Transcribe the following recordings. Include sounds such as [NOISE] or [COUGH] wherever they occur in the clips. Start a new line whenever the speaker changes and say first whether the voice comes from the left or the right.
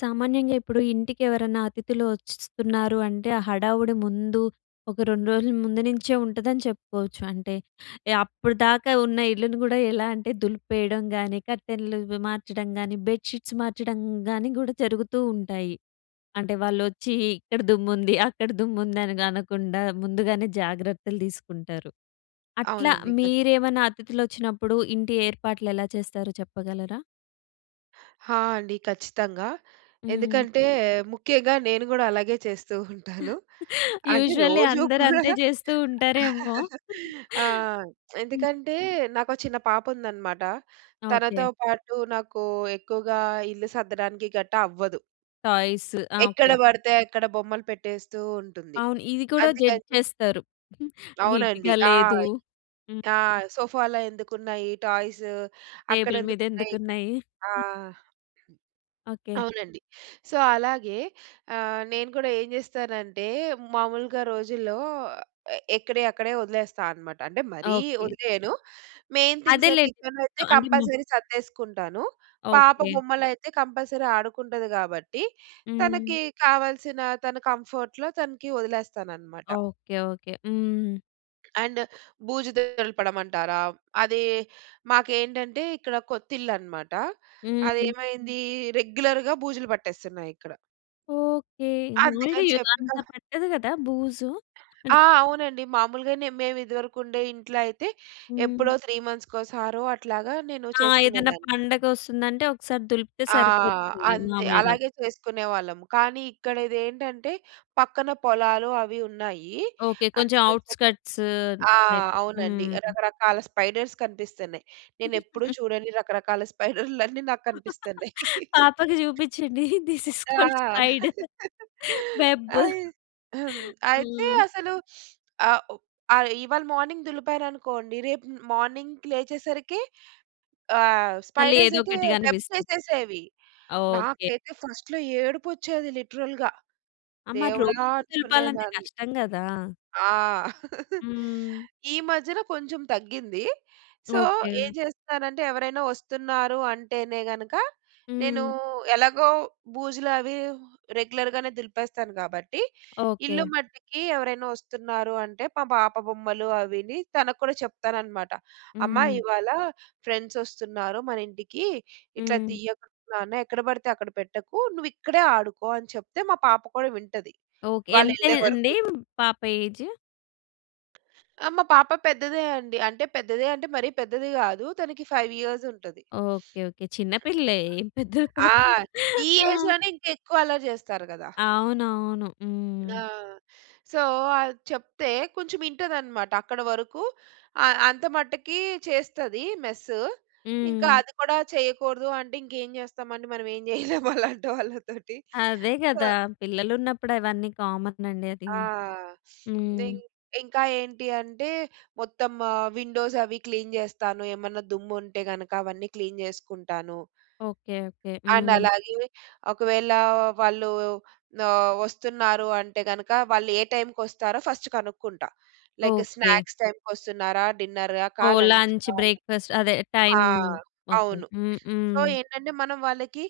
left: సామాన్యంగా ఇప్పుడు ఇంటికి ఎవరన్నా అతిథులు వచ్ వస్తున్నారు అంటే ఆ హడావుడి ముందు ఒక 2 రోజుల ముందు నుంచే ఉంటదని చెప్పుకోవచ్చు. అంటే, అప్పటిదాకా ఉన్న ఇల్లుని గూడా ఎలా అంటే దులిపేయడం గానీ కర్టెన్‌లు ఇవి మార్చడం గానీ బెడ్ షీట్స్ మార్చడం గానీ గూడా జరుగుతూ ఉంటాయి. అంటే వాళ్ళొచ్చి ఇక్కడ దుమ్ముంది [GIGGLES] అక్కడ దుమ్ముంది అని గా అనకుండా. ముందుగానే జాగ్రత్తలు తీసుకుంటారు. అట్లా
right: అవునండి. క
left: మీరేమన్నా అతిథులు వచ్చినప్పుడు ఇంటి ఏర్పాట్లు ఎలా చేస్తారో చెప్పగలరా?
right: హా! అండి. ఖచ్చితంగా
left: హ్మ్.
right: ఎందుకంటే ముఖ్యంగా నేను గూడా అలాగే చేస్తూ [CHUCKLES] ఉంటాను. అది
left: యూషువల్లీ
right: రోజూ
left: అందరు
right: కూడా.
left: అంతే చేస్తూ ఉంటారేమో.
right: [CHUCKLES] ఆ!
left: హ్మ్.
right: ఎందుకంటే నాకో చిన్న పాప ఉందనమాట.
left: ఓకే.
right: తనతో పాటు నాకూ ఎక్కువగా ఇల్లు సద్దడానికి గట్టా అవ్వదు.
left: టాయ్స్ ఆ!
right: ఎక్కడ
left: ఓకే.
right: బడితే అక్కడ బొమ్మలు పెట్టేస్తూ ఉంటుంది.
left: అవును. ఇది కూడా
right: అందుకని
left: జడ్జ్
right: చె
left: చేస్తారు. [GIGGLES]
right: అవునండి.
left: నీట్‌గా
right: ఆ!
left: లేదు. హ్మ్.
right: ఆ! సోఫాలో ఎందుకున్నాయి టాయ్స్? అక్కడ
left: టేబుల్ మీద
right: ఎందుకున్నాయి? ఇక్కడ
left: ఎందుకున్నాయి?
right: ఎందు
left: [CHUCKLES]
right: ఆ!
left: ఓకే.
right: అవునండి. సో, అలాగే అహ్, నేను గూడా ఏం చేస్తానంటే మామూలుగా రోజుల్లో ఎక్కడియక్కడే వదిలేస్తా అనమాట. అంటే మరీ
left: ఓకే.
right: వదిలేయను మెయిన్ థింగ్స్
left: అదేలేండి.
right: కిచన్‌లో అయితే
left: చ్ అంటే మొ
right: కంపల్సరీ సర్దేసుకుంటాను. పాప
left: ఓకే.
right: బొమ్మలయితే, కంపల్సరీ ఆడుకుంటది గాబట్టి,
left: హ్మ్.
right: తనకి కావాల్సిన తన కంఫర్ట్‌లో తనకి వదిలేస్తాననమాట.
left: ఓకే. ఓకే. హ్మ్.
right: అండ్ బూజు దులపడమంటారా! అది మాకేంటంటే ఇక్కడ కొత్తిల్లు అన్నమాట అది
left: హ్మ్.
right: ఏమైంది రెగ్యులర్‌గా బూజులు పట్టేస్తున్నాయి ఇక్కడ.
left: ఓకే. మాములుగా
right: అందుకని
left: యుగ అంత
right: చెప్పి‌నా
left: పట్టదు కదా బూజు? అంటే
right: ఆ! అవునండి మాములుగానే మేము ఇదివరకు ఉండే ఇంట్లో అయితే
left: హ్మ్.
right: ఎప్పుడో 3 అట్లాగా నేను
left: ఆ! ఏదైనా
right: చేసుకునేదాన్ని.
left: పండగ వస్తుందంటే ఒకసారి దులిపితే
right: ఆ!
left: సరిపోతుంది
right: అంతే
left: మామూలుగా.
right: అలాగే చేసుకునేవాళ్ళం. కానీ ఇక్కడ ఇదేంటంటే పక్కన పొలాలు అవి ఉన్నాయి.
left: ఓకే. కొంచెం
right: అందుకని జెప్పి
left: ఔట్‌స్కట్స్
right: ఆ!
left: టైప్
right: అవునండి
left: హ్మ్.
right: రకరకాల స్పైడర్స్ కనిపిస్తున్నాయి. నేనెప్పుడూ
left: [LAUGHS]
right: చూడని రకరకాల స్పైడర్‌లన్నీ నాకు కనిపిస్తున్నాయి.
left: పాపకి చూపించండి దిస్ ఈస్
right: ఆ!
left: కాల్డ్ స్పై‌డర్
right: [LAUGHS]
left: వెబ్
right: అయి అయితే
left: హ్మ్.
right: అసలు ఆహ్, ఆహ్, ఇవాళ మార్నింగ్ దులిపాననుకోండి రేపు మ్ మార్నింగ్‌కి లేచేసరికి ఆహ్,
left: మళ్ళీ
right: స్పైడర్స్
left: ఏదో
right: అయితే
left: ఒకటి
right: వెబ్స్
left: గనిపిస్తది.
right: యేసేసేవి.
left: ఓకే.
right: నాకైతే ఫస్ట్‌లో ఏడుపు వచ్చేది లిటరల్‌గా.
left: అ! మరి
right: దేవుడా
left: రోజూ దులపాలంటే
right: అనుకునేదాన్ని.
left: కష్టం గదా!
right: ఆ! [LAUGHS]
left: హ్మ్.
right: ఈ మధ్యన కొంచెం తగ్గింది. So
left: okay.
right: ఏం చేస్తున్నానంటే ఎవరైనా వస్తున్నారు అంటేనే గనుక నేను
left: హ్మ్.
right: ఎలాగో బూజులు అవి రెగ్యులర్‌గనే దులిపేస్తాను కాబట్టి ఇల్లు
left: ఓకే.
right: మట్టికి ఎవరైనా వస్తున్నారు అంటే పమా పాప బొమ్మలు అవిని తనకు కూడా చెప్తానన్నమాట. అమ్మా
left: హ్మ్.
right: ఇవాళ ఫ్రెండ్స్ వస్తున్నారు మన ఇంటికి. ఇట్లా
left: హ్మ్.
right: తీయకు నాన్న ఎక్కడ పడితే అక్కడ పెట్టకు. నువ్వు ఇక్కడే ఆడుకో అని చెప్తే మా పాప కూడా వింటది
left: ఓకే.
right: వాళ్ళెళ్ళే
left: ఎంతేజ్ అండి
right: వరకు.
left: పాప ఏజ్?
right: ఆ! మా పాప పెద్దదే అండి. అంటే పెద్దదే అంటే మరీ పెద్దది గాదు. తనకి 5 ఇయర్స్ ఉంటది.
left: ఓకే. ఓకే. చిన్నపిల్లే
right: [SNIFFS]
left: ఏం పెద్దది
right: ఆ!
left: పాపం. [CHUCKLES]
right: ఈ
left: ఆ!
right: ఏజ్‌లోనే ఇంకా ఎక్కువ అల్లరి చేస్తారు కదా!
left: అవునవును.
right: ఆ!
left: హ్మ్.
right: ,సో అది చెప్తే కొంచెం ఇంటదనమాట. అక్కడ వరుకూ ఆహ్, అంత మటుకీ చేస్తదీ మెస్సు. ఇంక
left: హ్మ్.
right: అది కూడా చెయ్యకూడదు అంటే ఇంకేం చేస్తామండి? మనం ఏం చెయ్యలేం అలాంటోళ్ళతోటి.
left: అదే
right: ప
left: కదా! పిల్లలున్నప్పుడు అవన్నీ కామన్ అండి అదీ
right: ఆ! [SNIFFS]
left: హ్మ్.
right: నింగ్ ఇంకా ఏంటి అంటే మొత్తం ఆహ్, విండోస్ అవీ క్లీన్ చేస్తాను. ఏమన్నా దుమ్ము ఉంటే గనక అవన్నీ క్లీన్ చేసుకుంటాను.
left: ఓకే. ఓకే.
right: అండ్
left: హ్మ్.
right: అలాగే ఒకవేళా వాళ్ళూ ఆహ్, వస్తున్నారు అంటే గనక వాళ్ళు ఏ టైమ్‌కొస్తారో ఫస్ట్ కనుక్కుంటా. Like
left: okay.
right: స్నాక్స్ టైమ్‌కొస్తున్నారా, డిన్నర్‌కా,
left: ఓహ్! లంచ్,
right: లంచ్‌కా అని
left: బ్రేక్‌ఫాస్ట్ అదే
right: ఆ!
left: టైమ్. ఓకే.
right: అవును.
left: హ్మ్.
right: సో,
left: హ్మ్.
right: ఏంటంటే మనం వాళ్ళకి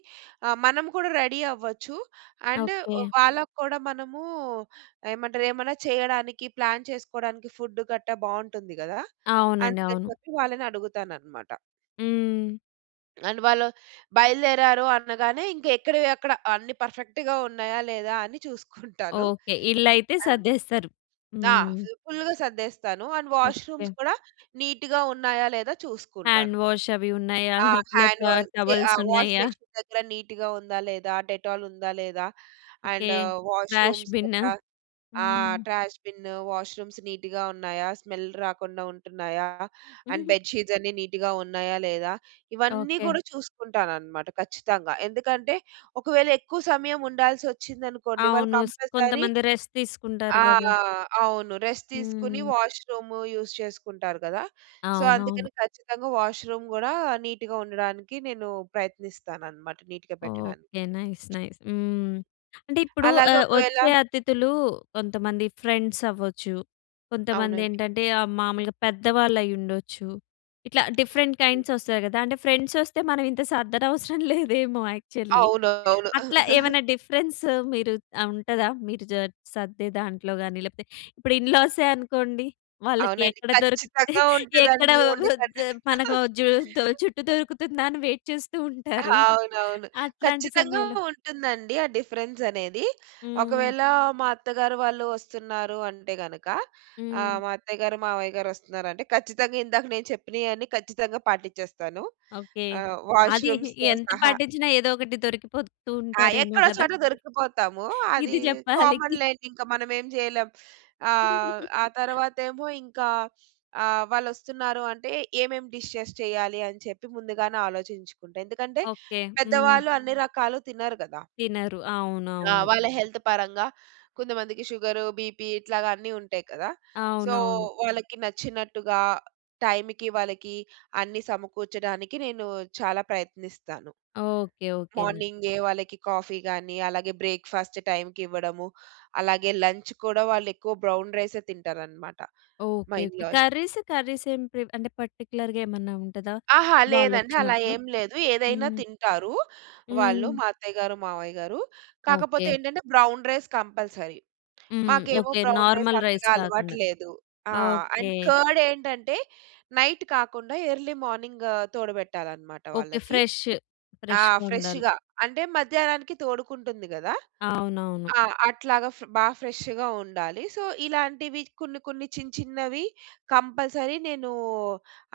right: ఆహ్, మనం కూడా రెడీ అవ్వచ్చు. And
left: okay.
right: వ్ వాళ్ళకు కూడా మనమూ, ఏమంటరు ఏమన్నా చెయ్యడానికి ప్లాన్ చేసుకోడానికి ఫుడ్ గట్టా బావుంటుంది గదా!
left: అవునండి.
right: అందుకని
left: అవును.
right: చెప్పి వాళ్ళని అడుగుతాననమాట.
left: హ్మ్.
right: అండ్ వాళ్ళు, బయలుదేరారు. అనగానే ఇంక ఎక్కడవి, అక్కడ అన్ని పర్ఫెక్ట్‌గా ఉన్నాయా? లేదా? అని చూసుకుంటాను.
left: ఓకే. ఇళ్ళైతే
right: ఆ!
left: సర్దేస్తారు.
right: ఆ!
left: హ్మ్.
right: జుప్ ఫుల్‌గా సర్దేస్తాను. And
left: okay.
right: వాష్‌రూమ్స్ కూడా నీట్‌గా ఉన్నాయా? లేదా? చూసుకుంటాను.
left: హ్యాండ్ వాష్ అవి ఉన్నాయా?
right: ఆ!
left: లోపల ట
right: హ్యాండ్ వాసే ఆ!
left: టవల్స్
right: వాష్
left: ఉన్నాయా?
right: బషీన్ దగ్గర నీట్‌గా ఉందా? లేదా? డెటాల్ ఉందా లేదా?
left: Okay.
right: And
left: trash
right: washrooms
left: bin
right: దేక్క ఆహ్,
left: హ్మ్.
right: ట్రాష్ బిను, వాష్‌రూమ్స్ నీట్‌గా ఉన్నాయా? స్మెల్ రాకుండా ఉంటున్నాయా? అండ్
left: [CHUCKLES]
right: బెడ్ షీట్స్ అన్నీ నీట్‌గా ఉన్నాయా? లేదా? ఇవన్నీ
left: ఓకే.
right: గూడా చూసుకుంటాననమాట ఖచ్చితంగా. ఎందుకంటే ఒకవేళ ఎక్కువ సమయం ఉండాల్సి వచ్చిందనుకోండి. వాళ్ళు
left: అవును. స్
right: కంపల్సరీ
left: కొంతమంది రెస్ట్ తీసుకుంటారు
right: ఆ!
left: గదా!
right: అవును. రెస్ట్ తీసుకొని
left: హ్మ్.
right: వాష్‌రూమ్ యూజ్ చేసుకుంటారు గదా! సో,
left: అవునవును.
right: అందుకని ఖచ్చితంగా వాష్‌రూమ్ గూడా నీట్‌గా ఉండడానికి, నేను ప్రయత్నిస్తాను అన్నమాట. నీట్‌గా పెట్టడానికి.
left: ఓకే. నైస్, నైస్ హ్మ్. అంటే ఇప్పుడు
right: అలాగే
left: ఆహ్,
right: ఒకవేళ
left: వచ్చే
right: హ్మ్.
left: అతిథులు కొంతమంది ఫ్రెండ్స్ అవ్వచ్చు, కొంతమంది
right: అవునండి.
left: ఏంటంటే ఆహ్, మాములుగా పెద్దవాళ్ళు అయ్యి ఉండొచ్చు. ఇట్లా డిఫరెంట్ కైండ్స్ వస్తాయి గదా! అంటే ఫ్రెండ్స్ వస్తే మనం ఇంత సర్దనవసరం లేదేమో యాక్చువల్లీ.
right: అవును. అవును.
left: అట్లా
right: [CHUCKLES]
left: ఏవన్నా డిఫరెన్స్ మీరు ఆ! ఉంటదా? మీరు జర్ సర్దే దాంట్లో గాని లేకపోతే ఇప్పుడు ఇన్‌లాసే అనుకోండి. వాళ్ళకి
right: అవునండి.
left: ఎక్కడ దొరికితే
right: ఖచ్చితంగా
left: ఎక్కడ
right: ఉంటదండి. ఉండకన్నా
left: [UNINTELLIGIBLE] మనకో
right: [LAUGHS]
left: జు దో జుట్టు దొరుకుతుందా అని వెయిట్ చేస్తూ ఉంటారు.
right: అవునవును.
left: అట్లాంటి
right: ఖచ్చితంగా
left: సమయంలో
right: ఉంటుందండి. ఆ డిఫరెన్స్ అనేది.
left: హ్మ్.
right: ఒకవేళ మా అత్తగారు వాళ్ళు వస్తున్నారు. అంటే గనుక ఆహ్,
left: హ్మ్.
right: మా అత్తయ్యగారు మావయ్య గారు వస్తున్నారంటే ఖచ్చితంగా ఇందాక నేను చెప్పినయన్నీ ఖచ్చితంగా పాటిచ్చేస్తాను.
left: ఓకే.
right: ఆహ్,
left: అది
right: వాష్‌రూమ్స్‌తో
left: ఎంత
right: సహా.
left: పాటిచ్చినా, ఏదో ఒకటి దొరికిపోతూ
right: ఆ!
left: ఉంటారేమో
right: ఎక్కడో
left: గదా!
right: చోట దొరికిపోతాము, అది
left: ఇది జెప్పాలి.
right: కామన్
left: నిక్
right: లేండి. ఇంక మనమేం చేయలేం. ఆహ్, ఆ
left: [GIGGLES]
right: తరువాతేమో ఇంక ఆహ్, వాళ్ళోస్తున్నారు అంటే ఏమేం డిషెస్ చెయ్యాలి. అని చెప్పి ముందుగానే ఆలోచించుకుంటా. ఎందుకంటే
left: ఓకే. హ్మ్.
right: పెద్దవాళ్ళు అన్ని రకాలు తినరు గదా!
left: తినరు.
right: ఆ!
left: అవునవును.
right: వాళ్ళ హెల్త్ పరంగా కొంతమందికి షుగరు, బీపీ ఇట్లాగా అన్నీ ఉంటాయి కదా! సో,
left: అవునవును.
right: వాళ్ళకి నచ్చినట్టుగా టైంకి వాళ్ళకి అన్ని సమకూర్చడానికి నేను చాలా ప్రయత్నిస్తాను.
left: ఓకే. ఓకేన.
right: మార్నింగే వాళ్ళకి కాఫీ గాని, అలాగే బ్రేక్‌ఫాస్ట్ టైంకి ఇవ్వడము. అలాగే లంచ్ కూడా వాళ్ళు ఎక్కువ బ్రౌన్ రైసే తింటారనమాట మా
left: okay. Okay.
right: In-laws‌.
left: Curries, curries ఏం ప్రి అంటే పర్టిక్యులర్‌గా ఏమన్నా ఉంటదా
right: ఆహా! లేదండి. అలా
left: వాళ్ళొచ్చినప్పుడు?
right: ఏం లేదు. ఏదైనా
left: హ్మ్.
right: తింటారు. వాళ్ళు
left: హ్మ్.
right: మా అత్తయ్య గారు-మావయ్య గారు, కాకపోతే
left: ఓకే.
right: ఏంటంటే బ్రౌన్ రైస్ కంపల్సరీ.
left: హ్మ్.
right: మాకేమో
left: okay.
right: Brown rice
left: normal rice
right: అంతగా అలవాటు
left: కాకుండా,
right: లేదు. ఆ!
left: ఓకే.
right: అండ్ కార్డ్ ఏంటంటే నైట్ కాకుండా ఎర్లీ మార్నింగ్ తోడబెట్టాలి అన్నమాట
left: ఓకే.
right: వాళ్ళకి.
left: ఫ్రెష్,
right: ఆ!
left: ఫ్రెష్‌గా ఉండాలి.
right: ఫ్రెష్‌గా అంటే మధ్యాహ్నానికి తోడుకుంటుంది గదా!
left: అవునవును.
right: ఆ! అట్లాగా ఫ బా ఫ్రెష్‌గా ఉండాలి. సో, ఇలాంటివి కొన్ని, కొన్ని చిన్న, చిన్నవి కంపల్సరీ నేను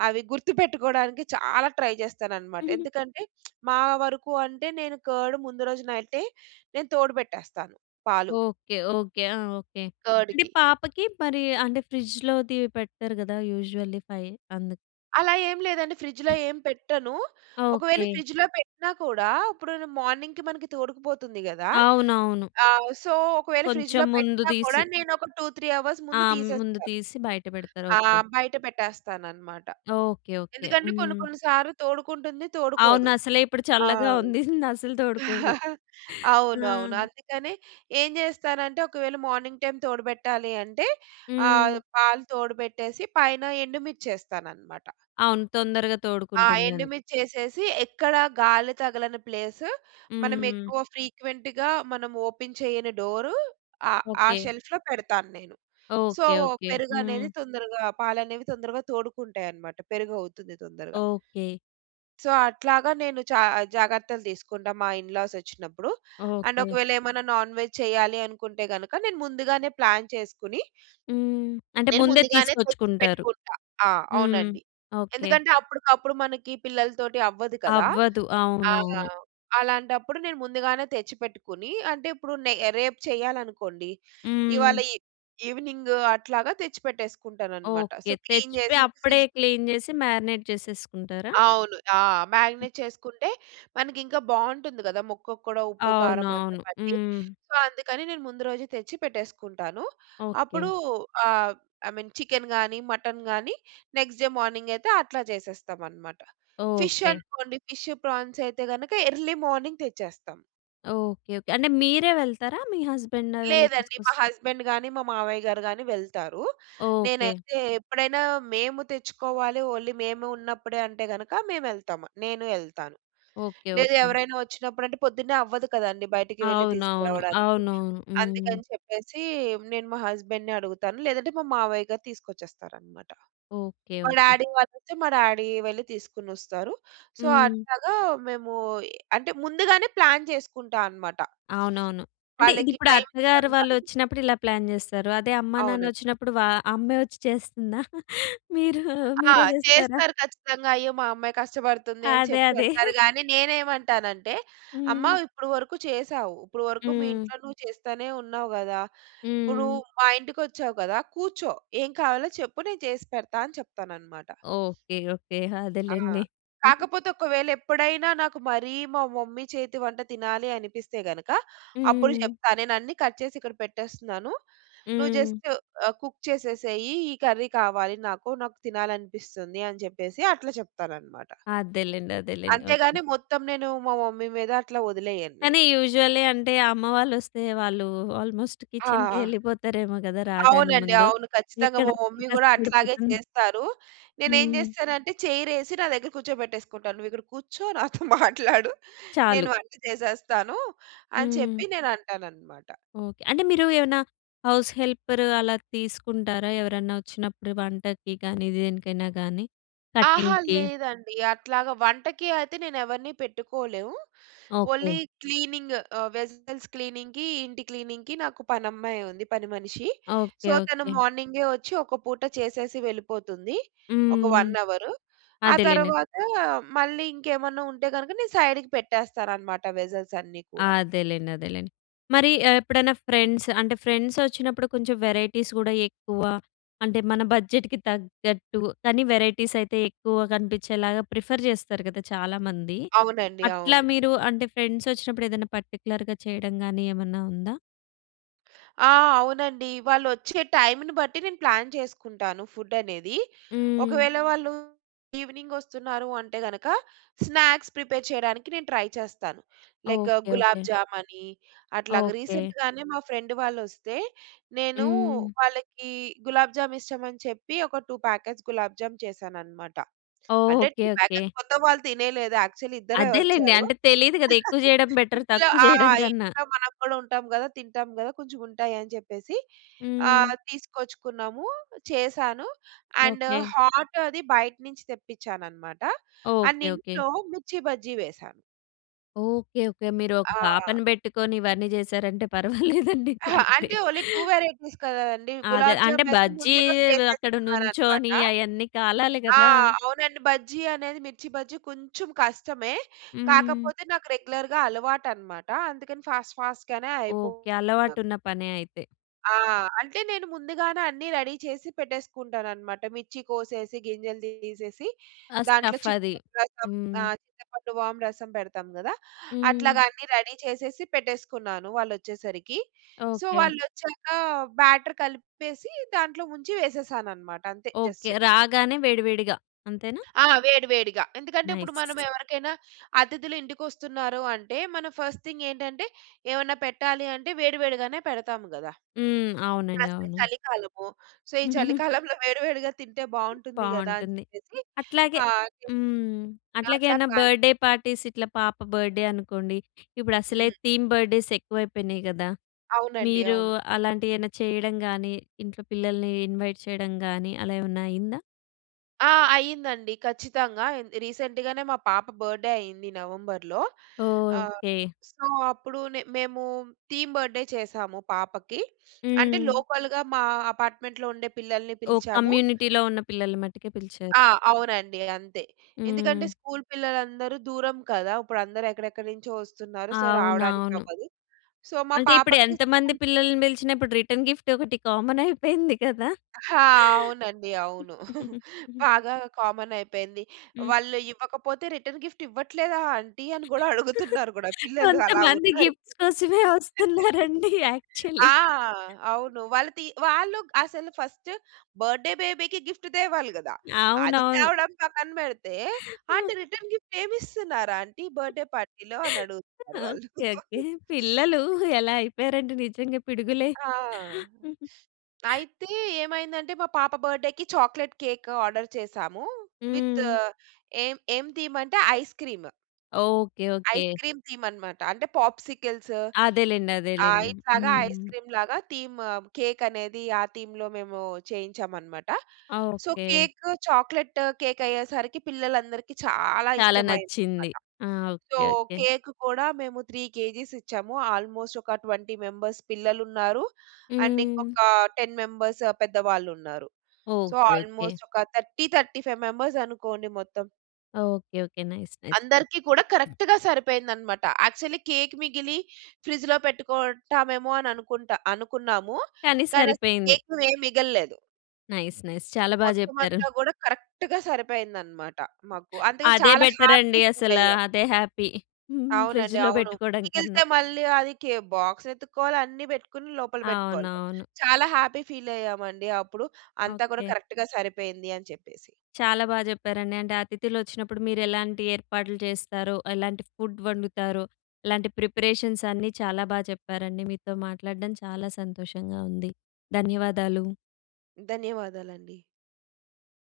right: అవి గుర్తుపెట్టుకోడానికి చాలా ట్రై చేస్తానన్నమాట.
left: [CHUCKLES]
right: ఎందుకంటే [SMACKS LIPS] మా వరకు అంటే నేను కార్డ్ ముందు రోజు నైటే నేను తోడు పెట్టేస్తాను పాలు.
left: ఓకే. ఓకే. ఆ! ఓకే. అంటే
right: కార్డ్‌కి.
left: పాపకి మరి అంటే ఫ్రిడ్జ్‌లోది పెట్టరు గదా! యూజువల్లీ 5 అందుకు.
right: అలా ఏం లేదండి ఫ్రిడ్జ్‌లో ఏం పెట్టను. ఒకవేళ
left: ఓకే.
right: ఫ్రిడ్జ్‌లో పెట్టినా కూడా ఇప్పుడు‌ను మార్నింగ్‌కి మనకి తోడుకుపోతుంది కదా!
left: అవునవును.
right: ఆహ్, సో, ఒకవేళ
left: కొంచెం
right: ఫ్రిడ్జ్‌లో
left: ముందు
right: పెట్టినా కూడా
left: తీసి.
right: నేను ఒక 2, 3 అవర్స్
left: ఆ!
right: ముందు
left: ముందు
right: తీసేస్తాను.
left: తీసి బయట పెడతారు
right: ఆ!
left: ఓకే.
right: బయట పెట్టేస్తానన్నమాట.
left: ఓకే. ఓకే.
right: ఎందుకంటే కొన్ని
left: హ్మ్.
right: కొన్ని సార్లు తోడుకుంటుంది
left: అవును
right: తోడుకోదు.
left: అసలే ఇప్పుడు
right: ఆ!
left: చల్లగా ఉంది [CHUCKLES] అసలు తోడుకోదు.
right: [CHUCKLES]
left: ఆ!
right: అవునవును. అందుకనే ఏం చేస్తానంటే ఒకవేళ మార్నింగ్ టైమ్ తోడుబెట్టాలి అంటే ఆహ్,
left: హ్మ్.
right: పాలు తోడుబెట్టేసి పైన ఎండుమిర్చేస్తాననమాట.
left: అవును తొందరగా
right: ఆ!
left: తోడుకుంటుందని.
right: ఎండుమిర్చి వేసేసి ఎక్కడ గాలి తగలని ప్లేస్, మనం
left: హ్మ్.
right: ఎక్కువ ఫ్రీక్వెంట్‌గా మనం ఓపెన్ చేయని డోర్ ఆహ్, ఆ
left: ఓకే.
right: షెల్ఫ్‌లో పెడతాను నేను. So,
left: okay. ఓకే.
right: పెరుగు అనేది
left: హ్మ్.
right: తొందరగా, పాలనేవి తొందరగా తోడుకుంటాయి అన్నమాట పెరుగవుతుంది తొందరగా.
left: ఓకే.
right: సో, అట్లాగా నేను చ జాగ్రత్తలు తీసుకుంటా మా ఇన్‌లాస్ వచ్చినప్పుడు. And
left: okay.
right: ఒకవేళ ఏమైనా నాన్ వెజ్ చేయాలి అనుకుంటే గనుక నేను ముందుగానే ప్లాన్ చేసుకొని
left: హ్మ్. అంటే
right: నేను
left: ముందే
right: ముందుగానే తెచ్చి
left: తీసుకొచ్చుకుంటారు.
right: పెట్టుకుంటా. ఆ!
left: హ్మ్.
right: అవునండి.
left: ఓకే.
right: ఎందుకంటే అప్పటికప్పుడు మనకి పిల్లలతోటి అవ్వదు కదా!
left: అవ్వదు.
right: ఆ!
left: అవునవును.
right: అలాంటప్పుడు నేను ముందుగానే తెచ్చిపెట్టుకుని అంటే ఇప్పుడు నే రేపు చెయ్యాలనుకోండి ఇవాళ
left: హ్మ్.
right: ఇ ఈవెనింగ్ అట్లాగా తెచ్చిపెట్టేసుకుంటాను అన్నమాట.
left: ఓకే.
right: సో, క్లీన్
left: తెచ్చిపోయి
right: చేసేసి
left: అప్పుడే
right: ఫ్రిడ్జ్
left: క్లీన్ చేసి మారినేట్ చేసేసుకుంటారా?
right: అవును. ఆ! మాగ్నేట్ చేసుకుంటే మనకి ఇంకా బాగుంటుంది కదా! ముక్కకు కూడా ఉప్పు కారం అంతా
left: అవునవును.
right: పట్టి
left: హ్మ్.
right: సో, అందుకని నేను ముందు రోజు తెచ్చి పెట్టేసుకుంటాను.
left: ఓకే.
right: అప్పుడు ఆహ్, ఐమీన్ చికెన్ కానీ, మటన్ గాని నెక్స్ట్ డే మార్నింగ్ అయితే అట్లా చేసేస్తాం అన్నమాట. Fish
left: okay.
right: అనుకోండి ఫిష్, ప్రాన్స్ అయితే గనుక ఎర్లీ మార్నింగ్ తెచ్చేస్తాం.
left: ఓకే. ఓకే. అంటే, మీరే వెళ్తారా? మీ హస్బండ్ వెళ్ళి
right: లేదండి.
left: తీసుకొస్
right: మా హస్బండ్ గానీ, మా మామయ్య గారు గానీ వెళ్తారు.
left: ఓకే.
right: నేనైతే ఎప్పుడైనా మేము తెచ్చుకోవాలి, ఓన్లీ మేము ఉన్నప్పుడే అంటే గనక మేవెళ్తామ. నేను యెళ్తాను.
left: ఓకే.
right: లేదా,
left: ఓకే.
right: ఎవరైనా ఒచ్చినప్పుడంటే, పొద్దున్నే అవ్వదు కదండీ బయటకి వెళ్లి
left: అవునవును.
right: తీసుకురావడానికి.
left: అవునవును. హ్మ్.
right: అందుకని చెప్పేసీ నేను మా హస్బండ్‌ని అడుగుతాను. లేదంటే, మా మావయ్య గారు తీసుకొచ్చేస్తారనమాట.
left: ఓకే.
right: మా
left: ఓకే.
right: డాడీ వాళ్ళయితే, మా డాడీయే వెళ్లి తీసుకునొస్తారు. సో,
left: హ్మ్.
right: అట్లాగా మేమూ ఎ అంటే, ముందుగానే ప్లాన్ చేసుకుంటా అనమాట.
left: అవునవును. అంటే,
right: [SMACKS LIPS] వాళ్ళకి
left: ఇదిప్పుడు అత్తగారు
right: టైమ్‌కందాలి.
left: వాళ్ళొచ్చినప్పుడిలా ప్లాన్ చేస్తారు. అదే అమ్మా,
right: అవునన్
left: నాన్నొచ్చినప్పుడు, వా అమ్మే ఒచ్చి చేస్తందా? మీరు
right: ఆ!
left: మీరే చేస్తారా?
right: చేస్తారు ఖచ్చితంగా. అయ్యో! మా అమ్మాయి కష్టపడుతుంది అని
left: అదే.
right: చెప్పి
left: అదే.
right: అంటారు
left: [CHUCKLES]
right: గానీ, నేనేమంటానంటే, అమ్మ
left: హ్మ్.
right: ఇప్పుడు వరుకు చేశావు. ఇప్పుడు వరుకు మీ
left: హ్మ్.
right: ఇంట్లో నువ్వు చేస్తానే ఉన్నావు గదా! ఇప్పుడూ
left: హ్మ్.
right: మా ఇంటికొచ్చావు గదా! కూర్చో. ఏం కావాలో చెప్పు నేను చేసి పెడతా అని చెప్తాననమాట.
left: ఓకే. ఓకే.
right: ఆ!
left: అదేలెండి. [GIGGLES]
right: కాకపోతే ఒకవేళ ఎప్పుడైనా నాకు మరీ మా మమ్మీ చేతి వంట తినాలి అనిపిస్తే గనక, అప్పుడు
left: హ్మ్.
right: చెప్తా. నేనన్నీ కట్ చేసిక్కడ పెట్టేస్తున్నాను. నువ్వు
left: హ్మ్.
right: జస్ట్ ఆహ్, కుక్ చేసేసేయీ. ఈ కర్రీ కావాలి నాకు. నాకు తినాలనిపిస్తుంది అని చెప్పేసి అట్లా చెప్తాననమాట.
left: అదేలెండి. అదే‌లేండి.
right: అంతే గానీ,
left: ఓకే.
right: మొత్తం నేను మా మమ్మీ మీద అట్లా వదిలేయను నేను.
left: కానీ, యూజువల్లీ అంటే, అమ్మ వాళ్ళొస్తే, వాళ్ళూ ఆల్‌మోస్ట్
right: ఆ!
left: కిచెన్‌కేళ్ళిపోతారేమో గదా రాగానే
right: అవునండి.
left: ముందు.
right: అవును. ఖచ్చితంగా మా
left: ఎక్కడమ్మాయి
right: మమ్మీ గూడా అట్లాగే
left: కష్టపడిపోతుందో.
right: చేస్తారు. నేనేం
left: హ్మ్.
right: చేస్తానంటే, చెయిర్ఎసి నా దగ్గర కూర్చోబెట్టేసుకుంటాను. నువ్వు ఇక్కడ కూర్చో. నాతో మాట్లాడు. నేను
left: చాలు.
right: వంట చేసేస్తానూ అని
left: హ్మ్.
right: చెప్పి నేనంటాననమాట.
left: ఓకే. అంటే, మీరు ఏవన్నా హౌస్ హెల్పర్ అలా తీసుకుంటారా ఎవరన్నా వచ్చినప్పుడు వంటకి కానీ, దేనికైనా గానీ,
right: ఆహా!
left: కటింగ్‌కి?
right: లేదండి. అట్లాగా వంటకి అయితే నేనెవరిని పెట్టుకోలేం. ఓల్లీ
left: ఓకే.
right: క్లీనింగ్. ఆహ్, వెస్సెల్స్ క్లీనింగ్‌కి, ఇంటి క్లీనింగ్‌కి నాకు పనమ్మాయుంది, పని మనిషి.
left: ఓకే.
right: సో, తను
left: ఓకే.
right: మార్నింగే ఒచ్చి, ఒక పూట చేసేసి వెళ్ళిపోతుంది. ఒక
left: హ్మ్.
right: 1 అవరు. ఆ
left: అదేలేండి.
right: తరవాత మళ్ళీ ఇంకేమన్నా ఉంటే గనక, నేను సైడ్‌కి పెట్టేస్తాననమాట వెసెల్సన్నీ కూడా.
left: అదేలెండి. అదేలెండి. మరి ఎ ఎప్పుడన్నా ఫ్రెండ్స్ అంటే, ఫ్రెండ్సొచ్చినప్పుడు కొంచం వెరైటీస్ గూడా ఎక్కువా అంటే, మన బడ్జెట్‌కి తగ్గట్టు, కానీ వెరైటీసయితే ఎక్కువ కనిపిచ్చేలాగా ప్రిఫర్ చేస్తారు గదా చాలామంది.
right: అవునండి.
left: అట్లా
right: అవును.
left: మీరు అంటే, ఫ్రెండ్సొచ్చినప్పుడు ఏదన్నా పర్టిక్యులర్‌గా చెయ్యడం గానీ, ఏమన్నా ఉందా?
right: ఆ! అవునండి. వాళ్ళొచ్చే టైముని బట్టి నేను ప్లాన్ చేసుకుంటాను ఫుడ్డనేది.
left: హ్మ్.
right: ఒకవేళ వాళ్ళు ఈవినింగొస్తున్నారు అంటే గనక, స్నాక్స్ ప్రిపేర్ చెయడానికి నేను ట్రై చేస్తాను. Like
left: okay.
right: 'Gulab
left: okay.
right: Jamun' అట్లాగా.
left: ఓకే.
right: రీసెంట్‌గానే మా ఫ్రెండ్ వాళ్ళొస్తే, నేనూ
left: హ్మ్.
right: వాళ్ళకీ గులాబ్ జామిష్టమని చెప్పి, ఒక 2 ప్యాకెట్స్ 'గులాబ్ జామ్' చేశాననమాట.
left: ఓహ్!
right: అంటే,
left: ఓకే.
right: 2
left: ఓకే.
right: ప్యాకెట్స్ మొత్తం వాళ్ళు తినేయలేదు. యాక్చుల్లీ ఇద్దరే
left: అదేలెండి.
right: ఒచ్చారు.
left: అంటే తెలీదు గదా! ఎక్కువ
right: [CHUCKLES]
left: జెయడం బెటర్
right: ఇంట్లో
left: తక్కువు
right: ఆ!
left: జెయడం కన్నా.
right: ఇంట్లో మనం గూడా ఉంటాం గదా! తింటాం గదా! కొంచెముంటాయని జెప్పేసి
left: హ్మ్.
right: ఆహ్, తీసుకొచ్చుకున్నాము. చేశాను. And
left: okay.
right: హాట్ అది బయట నించి తెప్పిచ్చాననమాట. And
left: okay. ఓకే.
right: ఇంట్లో 'మిర్చి బజ్జీ' వేశా.
left: ఓకే. ఓకే. మీరు ఒక
right: ఆ!
left: పాపను పెట్టుకొని ఇవన్నీ చేశారంటే పర్వాలేదండి.
right: అహ!
left: చాలా
right: అంటే,
left: గ్రేట్.
right: ఓన్లీ 2 వేరైటీస్ కదండీ.
left: అదే.
right: గులాబ్
left: అంటే,
right: జామయితే
left: 'బజ్జీ'
right: ముందు రోజు
left: వ్ అక్కడ
right: చేసేసుకున్నారనమాట.
left: నుంచోనీ అయన్నీ కాలాలి
right: ఆ!
left: గదా!
right: అవునండి. బజ్జీ అనేది 'మిర్చి బజ్జీ' కొంచుం కష్టమే.
left: హ్మ్.
right: కాకపోతే, నాకు రెగ్యులర్‌గా అలవాటనమాట. అందుకని ఫాస్ట్, ఫాస్ట్‌గానే అయిపో
left: ఓకే.
right: ద
left: అలవాటున్న పనే అయితే.
right: ఆ! అంటే నేను ముందుగానే అన్నీ రెడీ చేసి పెట్టేసుకుంటానన్నమాట. మిర్చి కోసేసి గింజలు తీసేసి
left: ఆ
right: దాంట్లో
left: స్టఫ్ అది.
right: చింతపండు రసం.
left: హ్మ్.
right: చింతపండు వాం రసం పెడతాం కదా!
left: హ్మ్.
right: అట్లాగా అన్నీ రెడీ చేసేసి పెట్టేసుకున్నాను వాళ్ళోచ్చేసరికి. So
left: okay.
right: వాళ్ళు వచ్చాక బ్యాటర్ కలిపేసి దాంట్లో ముంచి వేసేసానన్నమాట అంతే
left: ఓకే.
right: జస్ట్.
left: రాగానే వేడి వేడిగా అంతేనా?
right: ఆ! వేడి వేడిగా. ఎందుకంటే ఇప్పుడు
left: నైస్.
right: మనం ఎవరికైనా అతిథులు ఇంటికి వస్తున్నారు అంటే మనం ఫస్ట్ థింగ్ ఏంటంటే ఏమన్నా పెట్టాలి అంటే వేడి వేడిగానే పెడతాము కదా!
left: హ్మ్. అవునండి.
right: ప్లస్
left: అవును.
right: చలికాలము. సో ఈ
left: [GIGGLES]
right: చలికాలంలో వేడి వేడిగా తింటే బాగుంటుంది కదా అని
left: బాగుంటుంది.
right: చెప్పేసి
left: అట్లాగే
right: ఆహ్, అట్లా
left: హ్మ్. అట్లాగే
right: అట్లా
left: ఏమైనా
right: ప్లాన్
left: బర్త్‌‌డే పార్టీస్ ఇట్లా పాప బర్త్‌‌డే అనుకోండి. ఇప్పుడు అసలే
right: హ్మ్.
left: థీమ్ బర్త్‌‌డేస్ ఎక్కువైపోయినాయి కదా!
right: అవునండి.
left: మీరు
right: అవును.
left: అలాంటి ఏమన్నా చేయడం గాని? ఇంట్లో పిల్లల్ని ఇన్వైట్ చేయడం గాని? అలా ఏమన్నా అయిందా?
right: ఆ! అయిందండి ఖచ్చితంగా. రీసెంట్‌గానే మా పాప బర్త్‌డే‌ అయ్యింది. నవంబర్‌లో. ఆహ్,
left: ఓకే.
right: సో అప్పుడు నె మేము థీమ్ బర్త్‌డే‌ చేసాము పాపకి. అంటే
left: హ్మ్.
right: లోకల్‌గా మా అపార్ట్మెంట్‌లో ఉండే పిల్లల్ని
left: ఓహ్!
right: పిలిచాము.
left: కమ్యూనిటీలో ఉన్న పిల్లల్ని మట్టుకే పిలిచారు.
right: ఆ! అవునండి అంతే. ఎందుకంటే
left: హ్మ్.
right: స్కూల్ పిల్లలందరూ దూరం కదా. ఇప్పుడు అందరూ ఎక్కడెక్కడి నుంచో వస్తున్నారు. సో రావడానికి
left: అవునవును.
right: అవ్వదు. సో మా
left: అంటే ఇప్పుడు
right: పాపకు
left: ఎంతమంది
right: [UNINTELLIGIBLE]
left: పిల్లల్ని పిలిచినా ఇప్పుడు రిటర్న్ గిఫ్ట్ ఒకటి కామన్ అయిపోయింది కదా?
right: ఆ! అవునండి. అవును. [CHUCKLES] బాగా కామన్ అయిపోయింది.
left: హ్మ్.
right: వాళ్ళు ఇవ్వకపోతే రిటర్న్ గిఫ్ట్ ఇవ్వట్లేదా ఆంటీ? అని కూడా అడుగుతున్నారు కూడా పిల్లలు, అలా
left: కొంతమంది
right: ఉన్నారు.
left: గిఫ్ట్స్ కోసమే
right: [LAUGHS]
left: వస్తున్నారండి యాక్చువల్లీ.
right: ఆ! అవును వాళ్ళు తి వాళ్ళు అసలు ఫస్ట్ బర్త్‌డే‌ బేబీకి గిఫ్ట్ తేవాలి కదా? అది
left: అవునవును.
right: తేవడం పక్కన పెడితే, "ఆంటీ
left: [CHUCKLES]
right: రిటర్న్ గిఫ్ట్ ఏమి ఇస్తున్నారు ఆంటీ బర్త్‌డే‌ పార్టీలో?" అని అడుగుతున్నారు వాళ్ళు.
left: ఓకే. ఓకే.
right: [LAUGHS]
left: పిల్లలు ఎలా అయిపోయారంటే నిజంగా. పిడుగులే.
right: ఆ! అయితే ఏమైందంటే మా పాప బర్త్‌డే‌కి చాక్లేట్ కేక్ ఆర్డర్ చేసాము. విత్
left: హ్మ్.
right: ఏం ఏం ధీమంటే? Ice cream.
left: Okay, okay.
right: Ice cream theme అన్నమాట. అంటే పాప్సికిల్స్.
left: అదేలెండి,
right: ఆ!
left: అదేలెండి.
right: ఇట్లాగా ఐస్
left: హ్మ్.
right: క్రీమ్‌లాగా థీమ్ కేక్ అనేది ఆ థీమ్‌‌లో మేము చేయించామన్నమాట. So,
left: okay.
right: Cake chocolate cake అయ్యేసరికి పిల్లలందరికి చాలా
left: చాలా నచ్చింది.
right: ఇష్టమయిందన్నమాట.
left: ఆ!
right: So
left: okay, okay.
right: కేక్ కూడా మేము 3 కేజీస్ ఇచ్చాము. ఆల్మోస్ట్ ఒక 20 మెంబర్స్ పిల్లలున్నారు. అండ్
left: హ్మ్.
right: ఇంకొక 10 మెంబర్స్ పెద్దవాళ్ళున్నారు. So
left: okay, okay.
right: ఆల్మోస్ట్ ఒక 30, 35 మెంబర్స్ అనుకోండి మొత్తం.
left: Okay, okay. Nice, nice.
right: అందరికి కూడా కరెక్ట్‌గా సరిపోయిందన్నమాట. యాక్చువల్లీ కేక్ మిగిలి ఫ్రిడ్జ్‌లో పెట్టుకుంటామేమో అని అనుకుంటా అనుకున్నాము.
left: కానీ
right: కానీ అసలు
left: సరిపోయింది.
right: కేక్ ఏం మిగలలేదు.
left: Nice, nice. చాలా బా
right: మొత్తం
left: జెప్పారు.
right: అంతా గూడా కరెక్ట్‌గా సరిపోయింది అన్నమాట మాకు. అందుకే
left: అదే
right: చాలా
left: బెటర్
right: హ్యాపీ
left: అండి
right: ఫీల్
left: అసల.
right: అయ్యాం.
left: అదే హ్యాపీ. [GIGGLES]
right: అవునండి,
left: ఫ్రిడ్జ్‌లో
right: అవును.
left: పెట్టుకోవడంకన్నా.
right: మిగిలితే మళ్ళీ అది కే బాక్స్ వెతుక్కోవాలి. అన్నీ పెట్టుకొని లోపల పెట్టుకోవాలి.
left: అవునవును.
right: చాలా హ్యాపీ ఫీల్ అయ్యామండి అప్పుడు. అంతా కూడా
left: ఓకే.
right: కరెక్ట్‌గా సరిపోయింది అని చెప్పేసి.
left: చాలా బా జెప్పారండి. అంటే అతిథులు వచ్చినప్పుడు మీరు ఎలాంటి ఏర్పాట్లు జేస్తారో, ఎలాంటి ఫుడ్ వండుతారో? ఇలాంటి ప్రిపరేషన్స్ అన్నీ చాలా బా చెప్పారండి. మీతో మాట్లాడడం చాలా సంతోషంగా ఉంది. ధన్యవాదాలు.
right: ధన్యవాదాలండి.